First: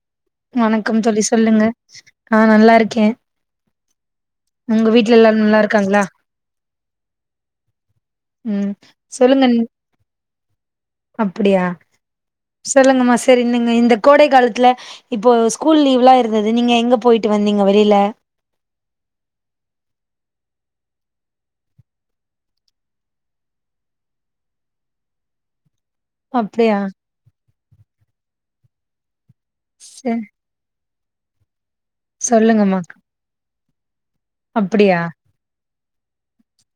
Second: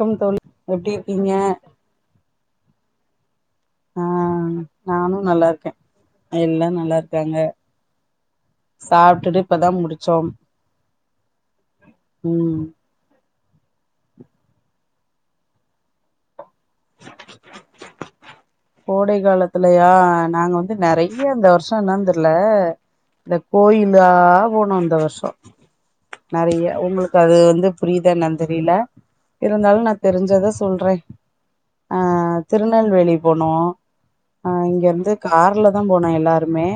செங் தோழி எப்டி வணக்கம் தோழி இருக்கீங்க சொல்லுங்க நா நல்லா இருக்கே ஆ உங்க வீட்ல நானூ எல்லாரு நல்லா இருக்கே இருக்காங்களா எல்லா நல்லா இருக்காங்க ம் சாப்ட்டுட்டு இப்பதா முடிச்சோம் அப்படியா ம் சொல்லுங்கமாஸ் செரி நீங்க இந்த கோடை காலத்தில இப்போ ஸ்கூல் லீவ்லா இருந்தது நீங்க எங்க போயிட்டு வந்தீங்க வெளில கோடை காலத்துலையா நாங்க வந்து நெறைய இந்த வருஷோ என்னன் தெரில இந்த கோயிலா போனோ இந்த வருஷோ நெறைய அப்டியா உங்களுக்கு அது வந்து புரியிதா என்னன் தெரியில இருந்தாலு நா சரி தெரிஞ்சத சொல்றே ஆ சொல்லுங்கம்மா திருநெல்வேலி போனோ ஆ அப்டியா இங்கருந்து கார்ல தா போனே எல்லாருமே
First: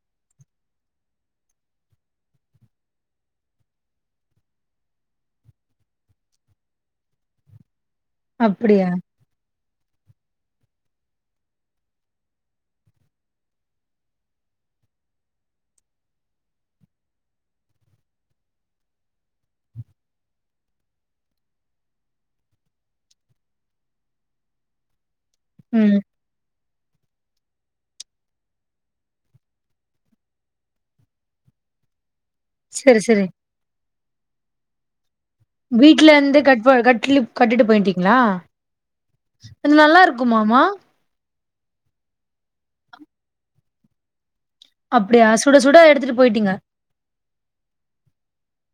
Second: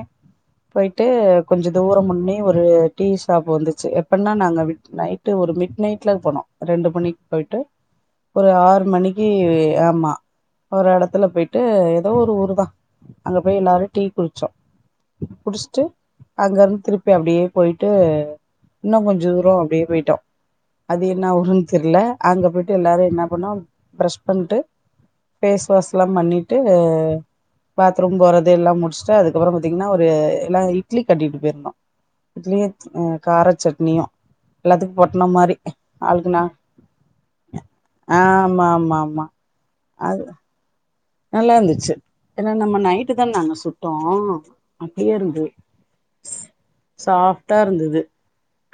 போயிட்டு கொஞ தூரோ முன்னே ஒரு டீ ஷாப் வந்துச்சு எப்பன்னா நாங்க விட் நைட் டு ஒரு மிட் நைட்ல போனோ ரெண்டு மணிக் போய்ட்டு ஒரு ஆறு அப்டியா மணிக்கு ஆமா ஒரு எடத் துல போயிட்டு எதோ ஒரு ஊர் தா அங்க போய் எல்லாரு டீ குடிச்சோ குடிச்சிட்டு அங்க இருந்து திருப்பி அப்டியே போயிட்டு இன்னு கொஞ்ச தூரோ அப்டியே போய்ட்டோ அது என்ன ஊருன் தெர்ல அங்க போயிட்டு எல்லாரு என்ன பண்ணோ பிரஷ் பண்ட்டு ஃபேஸ் வாஷ் ம் எல்லா பண்ணீட்டு பாத்ரூம் போறது எல்லாம் முடிச்சிட்டு அதுக்கப்றோ பாத்தீங்கன்னா ஒரு எல்லா இட்லி கட்டிட்டு போயிருந்தோ இட்லியு சரி அ சரி கார சட்னியு எல்லாத்துக்கு பொட்டன மாரி வீட்ல ஆளுக்கு இருந்து நா கட் கட்லி கட்டிட்டு போயிட்டீங்களா ஆ ஆமா ஆமா ஆமா அது நல்லா இருக்குமா மா நல்லா இருந்துச்சு ஏனா நம்ம நைட்டு தா நாங்க சுட்டோ அப்டியா சுட சுட எடுத்துட்டு போயிட்டீங்க சாஃப்ட்டா இருந்தது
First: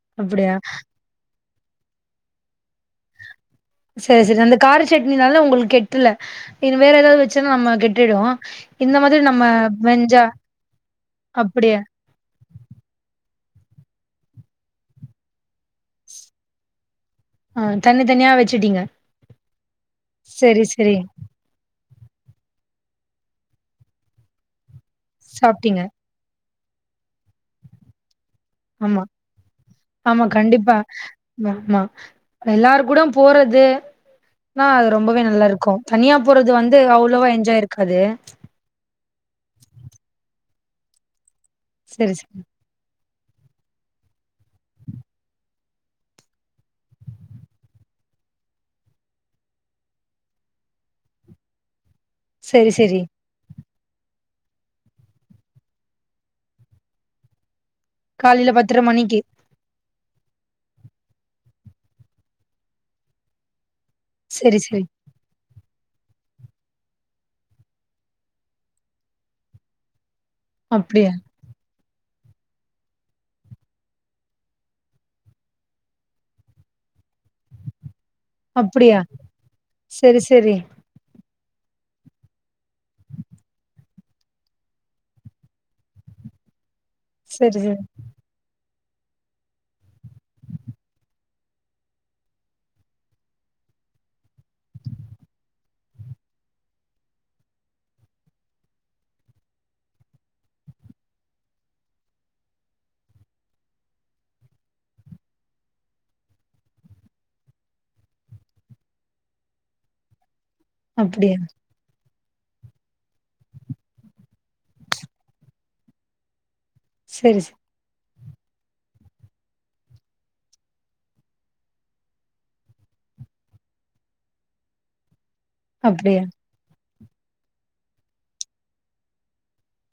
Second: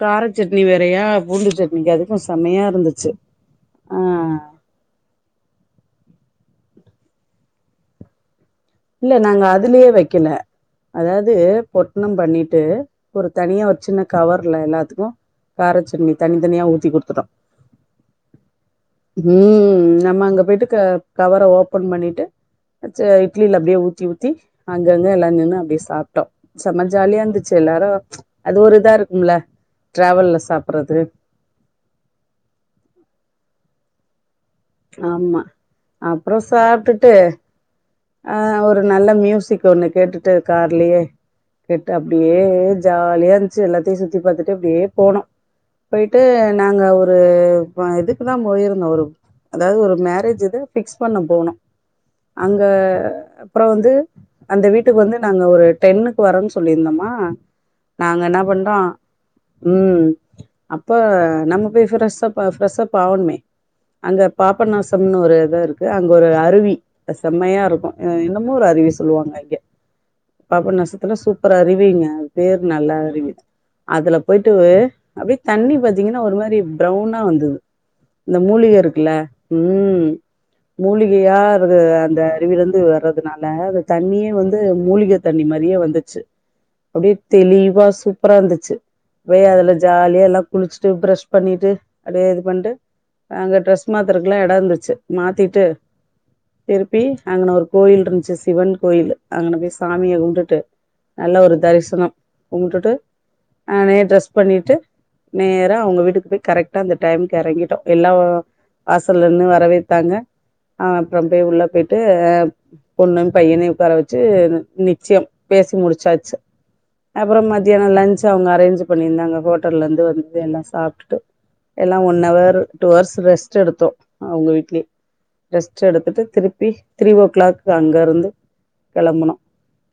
கார அப்டியா சட்னி வேறையா பூண்டு சட்னிக்கு அது க்கு செமையா இருந்துச்சு ஆ செரி செரி அந்த கார சட்னினால உங்களுக்கு கெட்டல இது வேற எதாவ்து வெச்சன்னா நம்ம கெட்டுடு இந்த இல்ல மாதிரி நாங்க நம்ம அதுலயே வெஞ்சா வெய்க்கல அதாவது அப்டியா பொ ட்னம் பண்ணிட்டு ஒரு தனியா ஒரு சின்ன கவர்ல எல்லாத்துக்கு காரச் சட்னி தனி தனியா ஊத்தி குடுத்துட்டோ ஆ தனி தனியா வச்சுட்டீங்க ம் நம்ம அங்க சரி போயிட்டு க சரி கவர ஓபன் பண்ணிட்டு வெச்ச இட்லில அப்டியே ஊத்தி ஊத்தி அங்கங்க எல்லா நின்னு அப்டியே சாப்ட்டீங்க சாப்ட்டோ செம ஜாலியா இருந்துச்சு எல்லாரு அது ஒரு இதா ஆமா இருக்கும்ல ட்ரெவல்ல சாப்பறது ம ஆமா எல்லாரு கூட போறது மா அது ரொம்பவே ஆமா நல்லாருக்கு தனியா அப்றோ போறது வந்து அவ்ளோவா என்ஜாய் இருக்காது அ ஒரு நல்ல மியூசிக் ஒண்ணு கேட்டுட்டு கார்லயே கேட்டு சரி அப்டியே சரி ஜாலியா இருந்துச்சு எல்லாத்தையு சுத்தி பாத்துட்டு அப்டியே போனோ போயிட்டு நாங்க ஒரு இதுக்கு தா போயிருந்தோ ஒரு அதாவ்து ஒரு மேரேஜ் இத ஃபிக்ஸ் பண்ண போனோ அங்க சரி சரி அப்றோ வந்து அந்த வீட்டுக்கு வந்து நாங்க ஒரு டென்னுக்கு வரோன் சொல்லியிருந்தம்மா நாங்க என்ன காலையில பண்றோ பத்தர மணிக்கு ம் அப்போ நம்ம போய் ஃப்ரெஷ்ஷப் ஃப்ரெஷ்ஷப் ஆவணுமே அங்க சரி சரி பாப்பநாசம்னு ஒரு எடோ இருக்கு அங்க ஒரு அருவி செம்மையா இருக்கு என்னமோ ஒரு அருவி சொல்லுவாங்க அங்கே பாப அப்டியா நாசத்துல சூ ப்பர் அருவிங்க அது பேரு நல்லா அருவி அதுல போயிட்டு அப்டியே தண்ணி பாத்தீங்கன்னா ஒரு மாரி ப்ரவ்னா வந்தது இந்த மூலிக அப்டியா இருக்குல்ல ம் சரி சரி மூலிகையா இரு அந்த அருவில இருந்து வர்றதுனால அ தண்ணியே வந்து மூலிக தண்ணி மாரியே வந்துச்சு அப்டியே சரி சரி தெளிவா சுப் பறா இருந்துச்சு போய் அதுல ஜாலியா எல்லா குளிச்சுட்டு ப்ரஷ் பண்ணிட்டு அப்டியே இது பண்ட்டு அங்க ட்ரெஸ் மாத்திருக்குல்லா எடோ இருந்துச்சு மாத்திட்டு திருப்பி அங்கன ஒரு கோயில் இருந்துச்சு சிவன் கோயில் அங்கன போய் சாமிய கும்பிட்டு நல்லா ஒரு தரிசனம் கும்பிட்டுட்டு நானே ட்ரெஸ் பண்ணிட்டு நேரா அவுங்க வீட்டுக்கு போய் கரெக்டா அந்த டைமுக்கு எறங்கிட்டோ எல்லா வாசல்ல நின்னு வரவேத்தாங்க அப்றோ அப்டியா பேய் உள்ள போயிட்டு அ பொண்ணு பையனையு உட்கார வச்சு நிச்சயம் பேசி முடிச்சாச்சு சரி அப்றோ சரி மதி யானோ லன்சு அவுங்க அரேஞ்ச் பண்ணியிருந்தாங்க ஹோட்டல்ல இருந்து வந்து எல்லா சாப்பிட்டுட்டு எல்லா one hour two hours rest எடுத்தோ அவுங்க வீட்லியே ரெஸ்ட் அப்டியா எடுத்துட்டு திருப்பி த்ரீ ஓ கிளாக் அங்க இருந்து கிளம்பனு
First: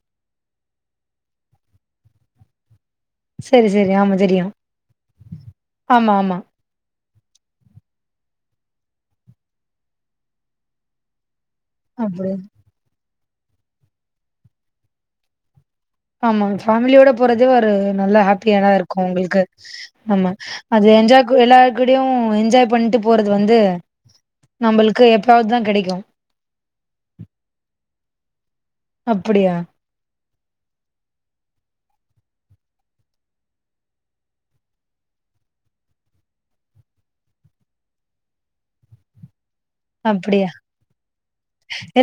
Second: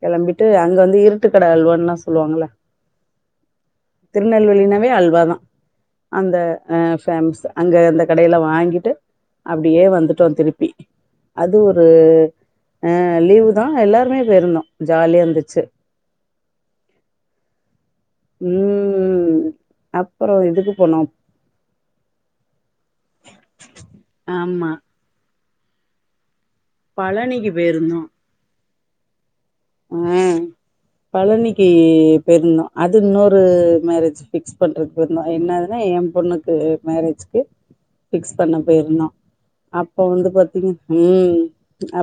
கிளம்பிட்டு அங்க வந்து இருட்டு கட அள்வன்னுல்லா சொல்வாங்கள சரி சரி ஆமா தெரியு திருநெல்வேலினாவே அல்வாதா ஆமா அந்த ஆமா அ பேம்ஸ் அங்க அந்த கடையில வாங்கிட்டு அப்டியே வந்துட்டோ திருப்பி அது ஒரு அப்டியா ஆ லீவு தா எல்லாருமே போயிருந்தோ ஜாலியா இருந்துச்சு ஆமா ஃபேமிலியோட போறதே ஒரு நல்ல ஹாப்பியாதா இருக்கு ம் உங்களுக்கு ஆமா அப்புறம் இதுக்கு அது போனோம் என்ஜாக் கு எல்லாரு கூடயு என்ஜாய் பண்ணிட்டு போறது வந்து ஆமாம் நம்மளுக்கு எப்பாவுது தா கெடக்கு பழனிக்கு போயிருந்தோ அப்டியா அ பழனிக்கு பேயிருந்தோ அது இன்னொரு மேரேஜ் ஃபிக்ஸ் பண்றது போயிருந்தோ என்னாதுன்னா ஏ பொண்ணுக்கு மேரேஜ்கு ஃபிக்ஸ் பண்ண போயிருந்தோ அப்ப வந்து அப்படியா? பாத்தீங்க ம்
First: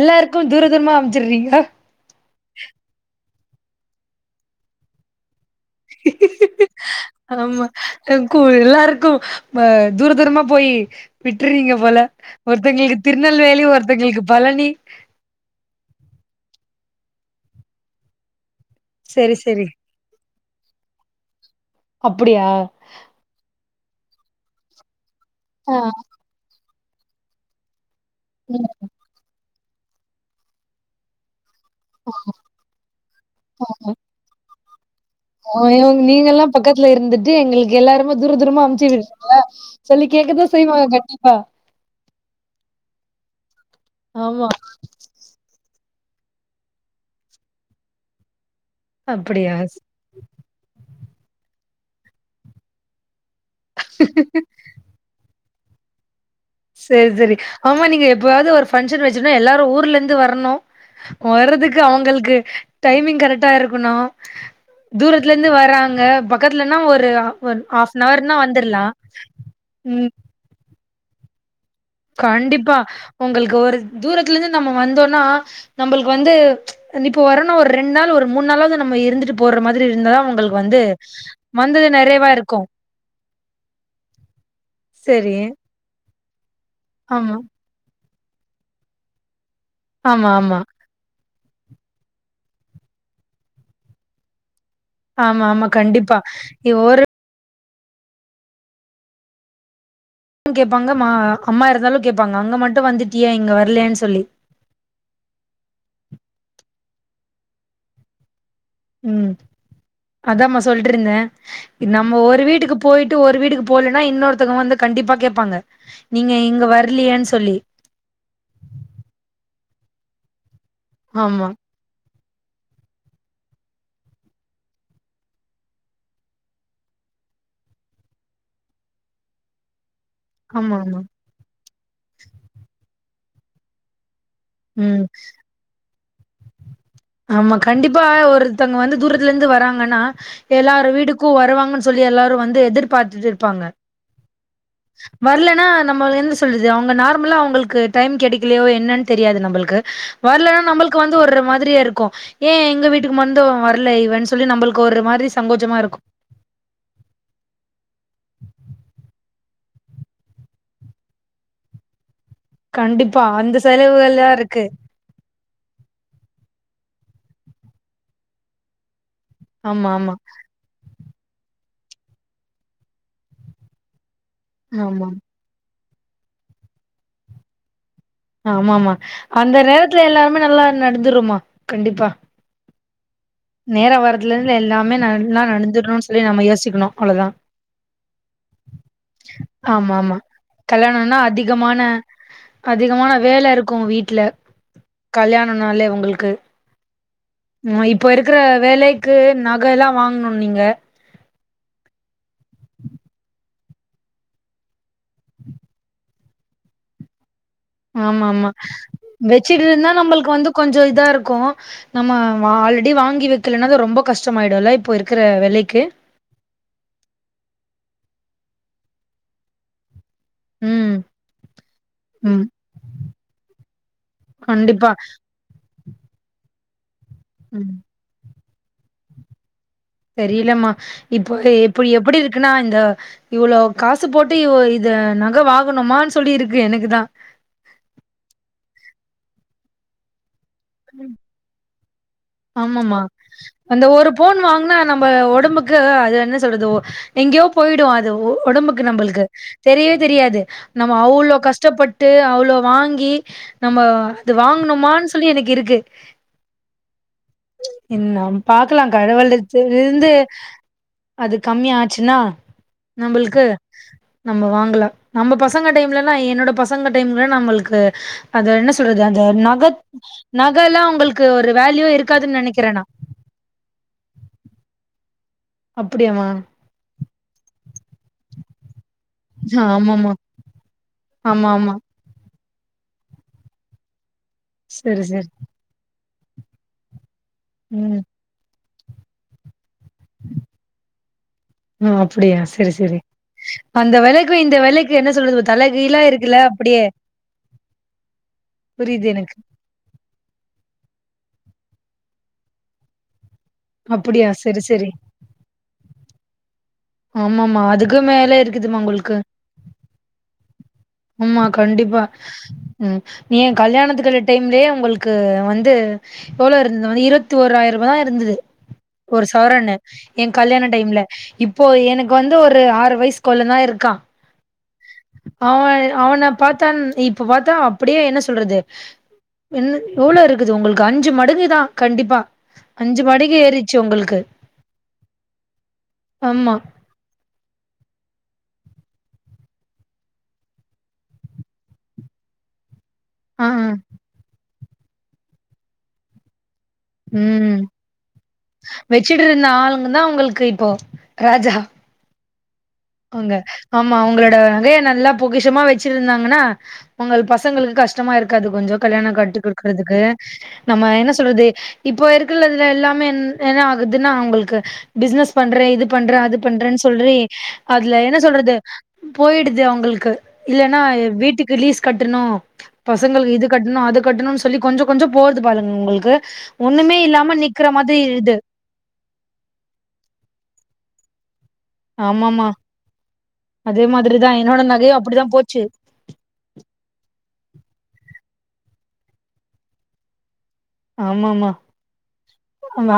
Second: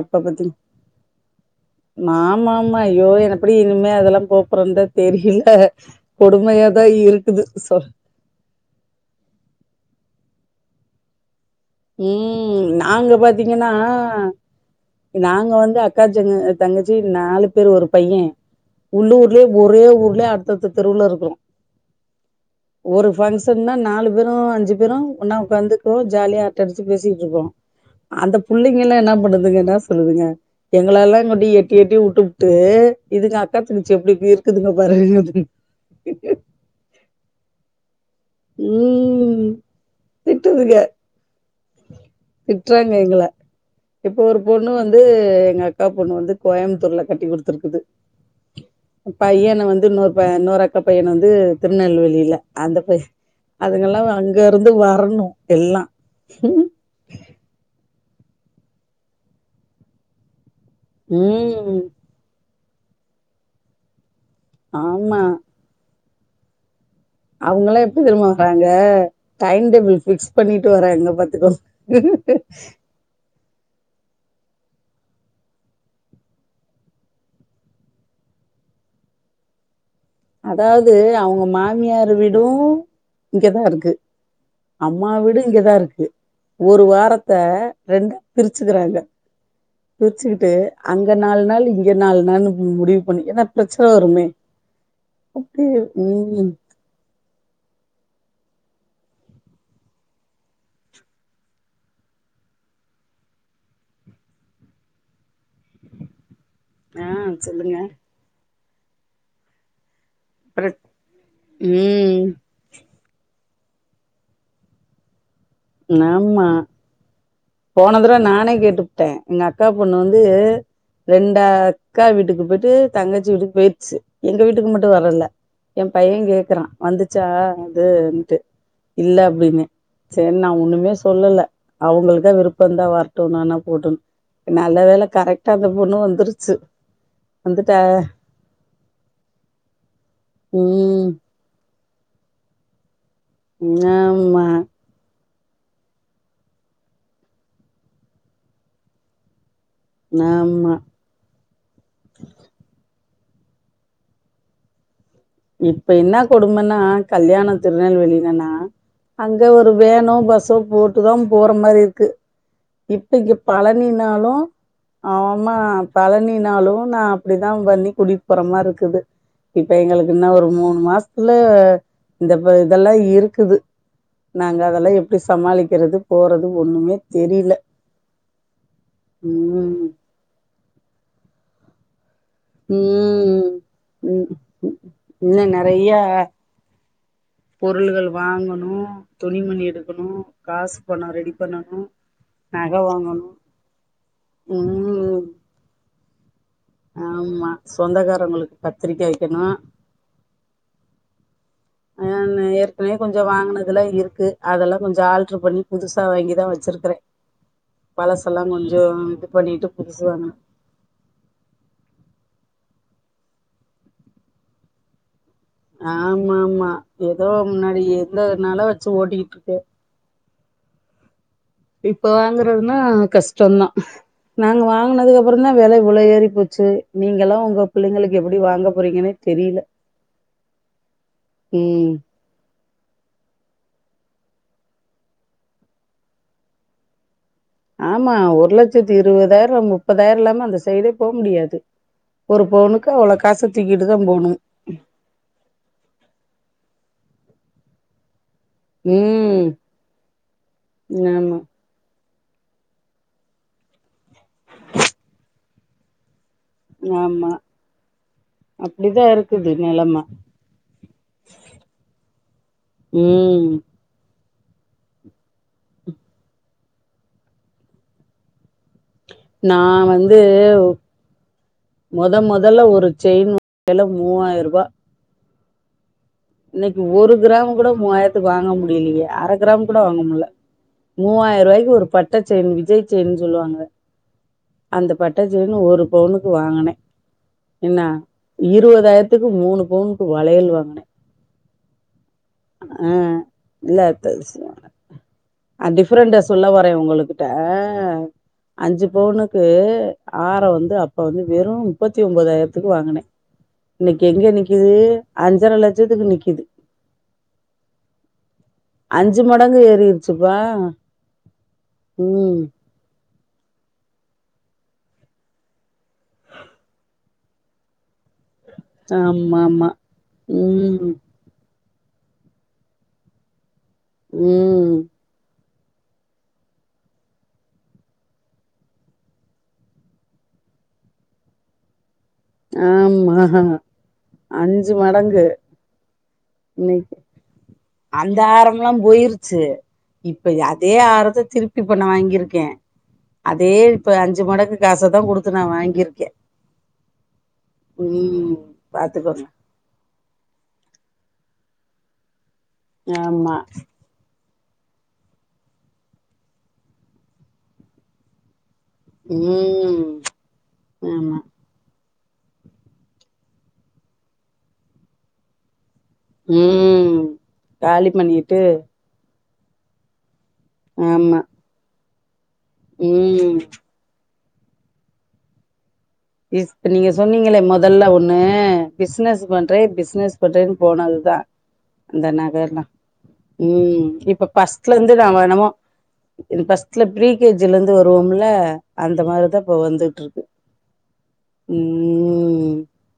அப்ப பாத்தீங்க தூர தூரமா அனுப்ச்சுடுறீங்களா? மாம்மாமா ஐயோ எனப்பிடி இனிமே அதெல்லா போப்போறந்தா தெரியில கொடுமையாதா இருக்குது சொ ருக்கு எல்லாருக்கு தூர தூரமா போய் விட்டுரீங்க போல ம் ஒருத்தங்களுக்கு நாங்க திருநெல்வேலி பாத்தீங்கன்னா, ஒருத்தங்களுக்கு பழனி நாங்க வந்து அக்காச்சங் தங்கச்சி நாலு பேர் ஒரு பைய சரி, உள்ளூர்லியே சரி. ஒரே ஊர்லேயே அடுத்தடுத்த தெருவுல இருக்குறோ அப்டியா ஒரு பங்க்ஷன்னா நாலு பேரு அஞ்சு பேரு ஒன்னா ஆ. உக்காந்துக்கோ ஜாலியா இருக் அரட்டடிச்சு பேசிட்டு இருக்கோ அந்த ம். புள்ளைங்களா என்ன பண்ணுதுங்கன்னா சொல்லுதுங்க எங்களால்லா கொண்டி எட் டி வுட்டுபுட்டு இதுங்க அக்கா தங்கிச்சு எப்டி இருக்குதுங்க பாருங்க ஆ இவங்க நீங்கல்லா பக்கத்துல இருந்துட்டு எங்களுக்கு எல்லாருமே தூர தூரமா அமுச்சு விடுறாங்களா ம். சொல்லி கேக்க தா திட்டுதுங்க. செய்வாங்க கண்டிப்பா திட்டுறாங்க எங்கள இப்ப ஒரு ஆமா பொண்ணு வந்து எங்க அக் அக்கா‌ பொண்ணு வந்து கோயம்புத்தூர்ல கட்டி குடுத்துருக்குது அப்டியா பையன வந்து இன்னொரு அக் அக்கா பையன வந்து திருநெல்வேலியில அந்த பைய அதுங்கெல்லா அங்க இருந்து வரணு எல்லா சேரி சேரி ஆமா நீங்க எப்பாவுது ஒரு பங்க்ஷன் வச்சுனா எல்லாரு ஊர்ல இருந்து வரணு வர்றதுக்கு ம். அவுங்களுக்கு டைமிங் கரெக்டா இருக்குணு ஆமா. தூரத்துல இருந்து வராங்க பக்கத்துலன்னா ஒரு அவுங்களா எப்டி தெரிமா ஹாஃப்னவர்னா வறாங்க வந்துர்லா டைம் டேபிள் ம் ஃபிக்ஸ் பண்ணிட்டு வராங்க பத்துக்கோ கண்டிப்பா உங்களுக்கு ஒரு தூரத்துல இருந்து நம்ம வந்தோனா நம்பளுக்கு வந்து நீ இப்ப வரணா ஒரு ரெண்டு நாள் ஒரு மூணு நாளாவது நம்ம இருந்துட்டு போற மாரி இருந்தா அதாவது அவுங்க மாமியார வீடு இருக்கு இங்கதா இருக்கு அம்மா சரி வீடு இங்கதா இருக்கு ஒரு வாரத்த ஆமா ரெண்டா பிரிச்சுக்கிறாங்க ஆமா பிரிச்சுக்கிட்டு ஆமா அங்க நால் நாள் இங்க நால் நாள்னு முடிவு பண்ணி ஏனா பிரச்சன வருமே ஆமா ஓகே ஆமா கண்டிப்பா ம் இவ் ஒரு கேப்பாங்க மா அம்மா இருந்தாலு கேப்பாங்க அங்க மட்டு வந்துட்டியே இங்க வர்லன் சொல்லி ஆ சொல்லுங்க ம் அதமா பிர சொல்ட்ருந்த நம்ம ம் ஒரு வீட்டுக்கு போயிட்டு ஒரு வீடுக்கு போலன்னா இன்னொருத்தவுங்க வந்து கண்டிப்பா கேப்பாங்க நீங்க நாம்மா இங்க வரலையேன்னு சொல்லி போன தடவ நானே கேட்டுப்புட்டேன் எங்க அக்கா பொண்ணு வந்து ரெண்டா ஆமா அக்கா வீட்டுக்கு போயிட்டு தங்கச்சி வீட்டுக்கு போய்ர்ச்சு எங்க வீட்டுக்கு மட்டு வரல எ பைய கேக்குறா வந்துச்சா அதுன்ட்டு இல்ல அப்டின்னே ஏன் நா ஆமா ஒண்ணுமே ஆமா சொல்லல அவுங்களுக்கா விருப்போ இருந்தா வரட்டு நானா போட்டு நல்ல ம் வேல கரெக்டா அந்த பொண்ணு வந்துருச்சு ஆமா வந்துட்டா கண்டிப்பா ஒருத்தங்க வந்து தூரத்துல இருந்து வராங்கன்னா எல்லார ம் வீடுக்கு வருவாங்கன் சொல்லி எல்லாரு வந்து எதிர்பாத்துட்டு இருப்பாங்க ஆமா, வரலன்னா நம்ம என்ன சொல்றது அவுங்க நார்மலா அவுங்களுக்கு டைம் கெடைக்கலையோ என்னன்னு தெரியாது நம்பளுக்கு வரலன்னா ஆமா. நம்பளுக்கு வந்து ஒரு மாதிரியா இருக் கு ஏ எங்க வீட்டுக்கு மட்டு வரல இவ சொல்லி நம்பளுக்கு ஒரு மாறி இப்ப என்னா கொடுமனா கல்யாணம் திருநெல்வேலிலனா அங்க ஒரு வேனோ பஸ்ஸோ போட்டு தா போற மாறி இருக்கு இப்ப கண்டிப்பா இங்க அந்த செலவுகள்லா பழனினாலு இருக்கு ஆமா பழனினாலு நா அப்படிதா பண்ணி கூடிட் போற மார் இருக்குது இப்ப ஆமா எங்களுக்கு ஆமா இன்னு ஒரு மூணு மாசத்துல இந்தப்ப இதல்லா இருக்குது நாங்க அதல்லா ஆமா எப்டி சமாளிக்கிறது போறது ஒண்ணுமே தெரியல ஆமா ஆமா அந்த ம். நேரத்துல எல்லாருமே நல்லா நடந்துரும்மா கண்டிப்பா ம் நேரோ ம். வர்றதுலருந்து ம். எல்லாமே நல்லா இன்னும் நெறையா நடந்துருணு சொல்லி நம்ம யோசிக்கணும் அவ்ளோவுதா பொருள்கள் வாங்கணு துணிமணி ஆமா எடுக்கணு ஆமா காசு பணோ கல்யாணம்னா ரெடி பண்ணணு அதிகமான நக அதிகமான வாங்கணு வேல இருக்கு வீட்ல ம் கல்யாணனாலே உங்களுக்கு ஆமா சொந்தக்கார இருக்ற வேலைக்கு நகல்லா வாங்கணு நீங்க ஆ ஏற்கனவே கொஞ்சோ வாங்கனதெல்லா இருக்கு அதெல்லா கொஞ்சோ ஆல்ட்ரு பண்ணி புதுசா வாங்கிதா வச்சிருக்குறே ஆமா ஆமா இது பண்ணிட்டு வச்சிட்டுருந்தா புதுசு நம்மளுக்கு வாங்கனே வந்து கொஞ்சோ இதா இருக்கு நம்ம வ ஆல்ரெடி வாங்கி வெக்கலன்னா ரொம்ப கஷ்டமாயிடுல்ல இப்போ இருக்குற வெலைக் ஆமா ஆமா ஏதோ முன்னாடி இருந்ததுனால வச்சு ஓட்டிகிட்டுருக்கு ம் இப்ப ம் வாங்கறதுனா கஷ்டோந்தா நாங்க கண்டிப்பா வாங்குனது ஒரு அப்புறந்தா வெல இவ்ளோ ஏறி போச்சு நீங்கல்லா உங்க ம் பிள்ளைங்களுக்கு எப்புடி வாங்க போறீங்கன்னே தெரியல தெரியலமா இப்போ எப்டி ம் எப்புடி இருக்குன்னா இந்த இவ்ளோ காசு போட்டு இ இத நக வாங்கணுமா சொல்லி இருக்கு எனக்கு தா ஆமா ஒரு லட்சத்தி இருபதாயிரோ முப்பதாயிரோ இல்லாம அந்த சைடே போ முடியாது ஒரு பவுனுக்கு ஆமாம அவ்ளோ காச அந்த தூக்கிட்டு தா ஒரு போணு பவுன் வாங்குனா நம்ம உடம்புக்கு அது என்ன சொல்றது எங்யோ போயிடு அது உடம்புக்கு நம்பளுக்கு ம் தெரியவே தெரியாது நம்ம அவளோ ஆமா கஷ் கஷ்டப்பட்டு அவ்ளோ வாங்கி நம்ம அது வாங்கணுமானு சொல்லி எனக்கு இருக்கு ஆமா இன்னா பாக்கலா அப்டிதா கடவுள இருக்குது [unintelligible] நெலம இருந்து அது கம்மியா ஆச்சுன்னா நம்மளுக்கு ம் நம்ம வாங்கலா நம்ம பசங்க டைம்லனா என்னோட பசங்க டைம்ல நம்மளுக்கு அத என்ன சொல்றது அந்த நா நகல் வந்து நகல்லா அவுங்களுக்கு ஒரு வேல்யூ இருக்காதுன்னு நெனக்கிறே நா எல்லா மூவாயிரரூபா அப்டியாமா இன்னைக்கு ஒரு கிராம் கூட மூவாயிரத்து வாங்க முடியலையே அர கிராம் கூட வாங்க ஆமாமா முல்ல மூவாயிர ஆமா ரூபாய்க்கு ஆமா ஒரு பட் பட்ட செயின் விஜய் செயின்னு சொல்லுவாங்க அந்த சரி பட்ட சரி செயன்னு ஒரு கொலுசு வாங்கினே என்ன ம் இருபதாயிரத்துக்கு மூணு பவுனுக்கு வளையல் வாங்கினே ஓ அப்டியா செரி செரி இல்ல அந்த வேலைக்கு இந்த வேலைக்கு என்ன சொல்றது தல கீழா டிஃப்ரெண்ட இருக்குல சொல்ல வரே அப்டியே உங்களுகிட்ட அஞ்சு புரியுது எனக்கு பவுனுக்கு ஆரோ வந்து அப்ப வந்து வெறு முப்பத்தி ஒன்பதாயிரத்துக்கு வாங்குனே இன்னைக்கு அப்டியா எங்க செரி நிக்குது செரி அஞ்சர லட்சத்துக்கு நிக்குது ஆமாமா அதுக்கு மேல இருக்குதுமா உங்களுக்கு அஞ்சு மடங்கு ஏறிருச்சுப்பா ஆமா கண்டிப்பா ம் ம் எ கல்யாணத்துக்கு டைம்லயே உங்களுக்கு வந்து எவ்ளோ இருந்தது வ இருபத்தி ஓராயிரோ ரூபா தா இருந்தது ஒரு ஆமா ஆமா சவரண்ணு எ கல்யாண ம் டைம்ல இப்போ எனக்கு வந்து ஒரு ஆறு வயசு கொழந்த தா இருக்கா ம் அவ அவன பாத்தா இப்ப பாத்தா அப்டியே என்ன சொல்றது என் எவ்ளோ இருக்குது உங்களுக்கு அஞ்சு மடங்குதா கண்டிப்பா அஞ்சு ஆமா மடங்கு ஏறிச்சு உங்களுக்கு அஞ்சு மடங்கு ஆமா இன்னைக்கு அந்த ஆரம்ல்லா போயிருச்சு இப்ப அதே ஆரத்த திருப்பி இப்ப நா வாங்கிருக்கே ஆ ஆ அதே இப்போ அஞ்சு மடங்கு காச தா கொடுத்து நா வாங்கிருக்கே ம் பாத்துக்கோங்க வெச்சுட்டுருந்த ஆளுங்க தா உங்களுக்கு இப்போ ராஜா ஆமா அங்க ஆமா அவுங்களோட நகைய நல்லா பொக்கிஷமா வச்சிருந்தாங்கன்னா உங்க பசங்களுக்கு கஷ்டமா இருக்காது கொஞ்சோ கல்யாணம் கட்டி ம் குடுக்கறதுக்கு நம்ம என்ன ஆமா சொல்றது இப்போ இருக்குல இதுல எல்லாமே என் என்ன ஆகுதுன்னா அவுங்களுக்கு பிசினஸ் பண்றே இது பண்றே அது பண்றேன்னு ம் சொல்லி காலி அதுல என்ன பண்ணிட்டு சொல்றது போயிடுது அவுங்களுக்கு இல்லன்னா ஆமா வீட்டுக்கு லீஸ் கட்டணு பசங்களுக்கு ம் இது கட்டணு அது கட்டணும்ன்னு சொல்லி கொஞ்ச கொஞ்ச போறது பாருங்க உங்களுக்கு எஸ் இப்ப நீங்க ஒண்ணுமே இல்லாம சொன்னீங்கள நிக்கிற முதல்ல மாதிரி ஒண்ணு இது பிஸ்னஸ் பண்றே பிஸ்னஸ் பண்றேன்னு போனதுதா அந்த ஆமாமா நகெல்லா அதே ம் இப்ப மாதிரிதா என்னோட ஃபர்ஸ்ட்ல நகையு இருந்து நா அப்டிதா எணமோ போச்சு இது ஃபர்ஸ்ட்ல ப்ரீ கே ணஜ்ல இருந்து வருவோம்ல அந்த மாரிதா இப்ப வந்துகிட்டு இருக்கு ஆமா ஆமா ம் நா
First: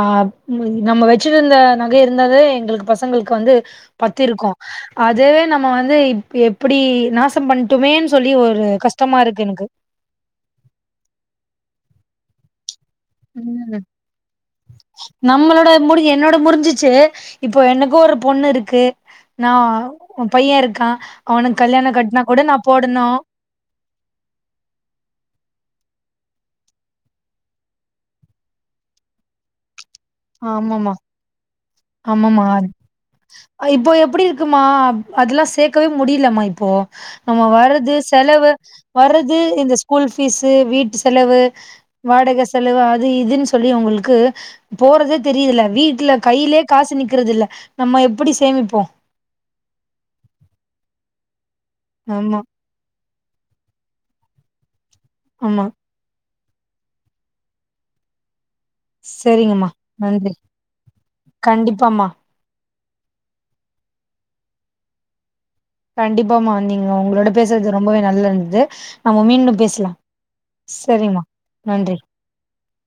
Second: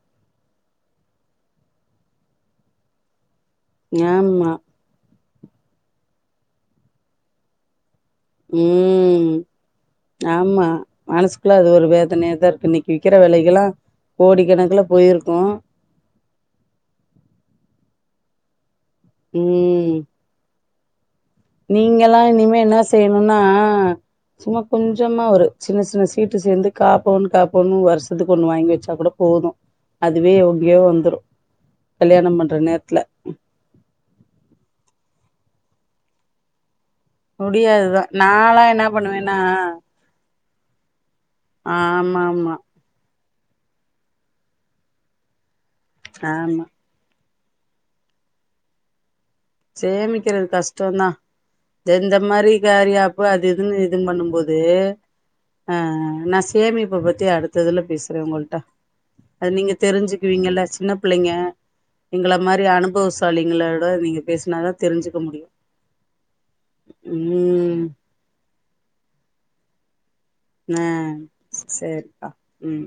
நம்ம வச் வச்சிருந்த நக இருந்தாலே எங்களுக்கு பசங்களுக்கு வந்து பத்தி ஆமா இருக்கு அதுவே நம்ம வந்து இப் எப்பிடி நாசம் பண்ட்டோமேன்னு சொல்லி ஒரு கஷ்டமா ம் இருக்கு எனக்கு ஆமா மனசுக்குள்ள அது ஒரு வேதனையா தா இருக்கு நிக் விக்கிற வெலைக்குல்லா ம் கோடி கணக்குல போயிருக்கு [unintelligible] என்னோட முறிஞ்சிச்சு இப்போ எனக்கு ஒரு பொண்ணு இருக்கு நா ம் பைய இருக்கா அவனுக்கு கல்யாண நீங்கல்லா கட்னா கூட நா இனிமே என்னா போடணு செய்ணுனா சும்மா கொஞ்சமா ஒரு சின்ன சின்ன சீட்டு சேந்து காப்பவுன்னு காப்பவுன்னு வருஷத்துக்கு ஒண்ணு வாங்கி வச்சா கூட போது அதுவே எங்கயோ ஆமாமா வந்துரு கல்யாணம் ஆமாமா அது பண்ற நேரத்துல இப்போ எப்டி இருக்குமா அதெல்லா சேக்கவே முடியலமா இப்போ நம்ம வர்றது முடியாதுதா செலவு நாலா என்ன பண்ணுவேன்னா வர்றது இந்த ஸ்கூல் ஃபீஸு வீட்டு செலவு ஆமா வாடக ஆமா செலவு அது இதுனு சொ ல்லி உங்களுக்கு போறதே தெரியதில்ல வீட்டுல கையிலே ஆமா காசு நிக்கிறது இல்ல நம்ம எப்டி சேமிப்போ சேமிக்கிறது கஷ்டதா ஜெந்த ஆமா மாரி கரியாப்பு அது இதுனு இதுன் பண்ணும்போது ஆமா ஆ நா சேமிப்ப பத்தி அடுத்த இதுல பேசுறே உங்கள்ட அது சரிங்கம்மா நீங்க நன்றி தெரிஞ்சுக்குவீங்கல்ல சின்ன புள்ளைங்க கண்டிப்பாமா எங்கள மாரி அனுபவ ச லிங்களோட நீங்க பேசுனா தா தெரிஞ்சுக்க முடியு கண்டிப்பாமா வந்தீங்க ஒங்களோட பேசுறது ம் ரொம்பவே நல்லா இந்தது நம்ம மீண்டும் பேசலா ஆ சரிங்கம்மா நன்றி சரிக்கா ம்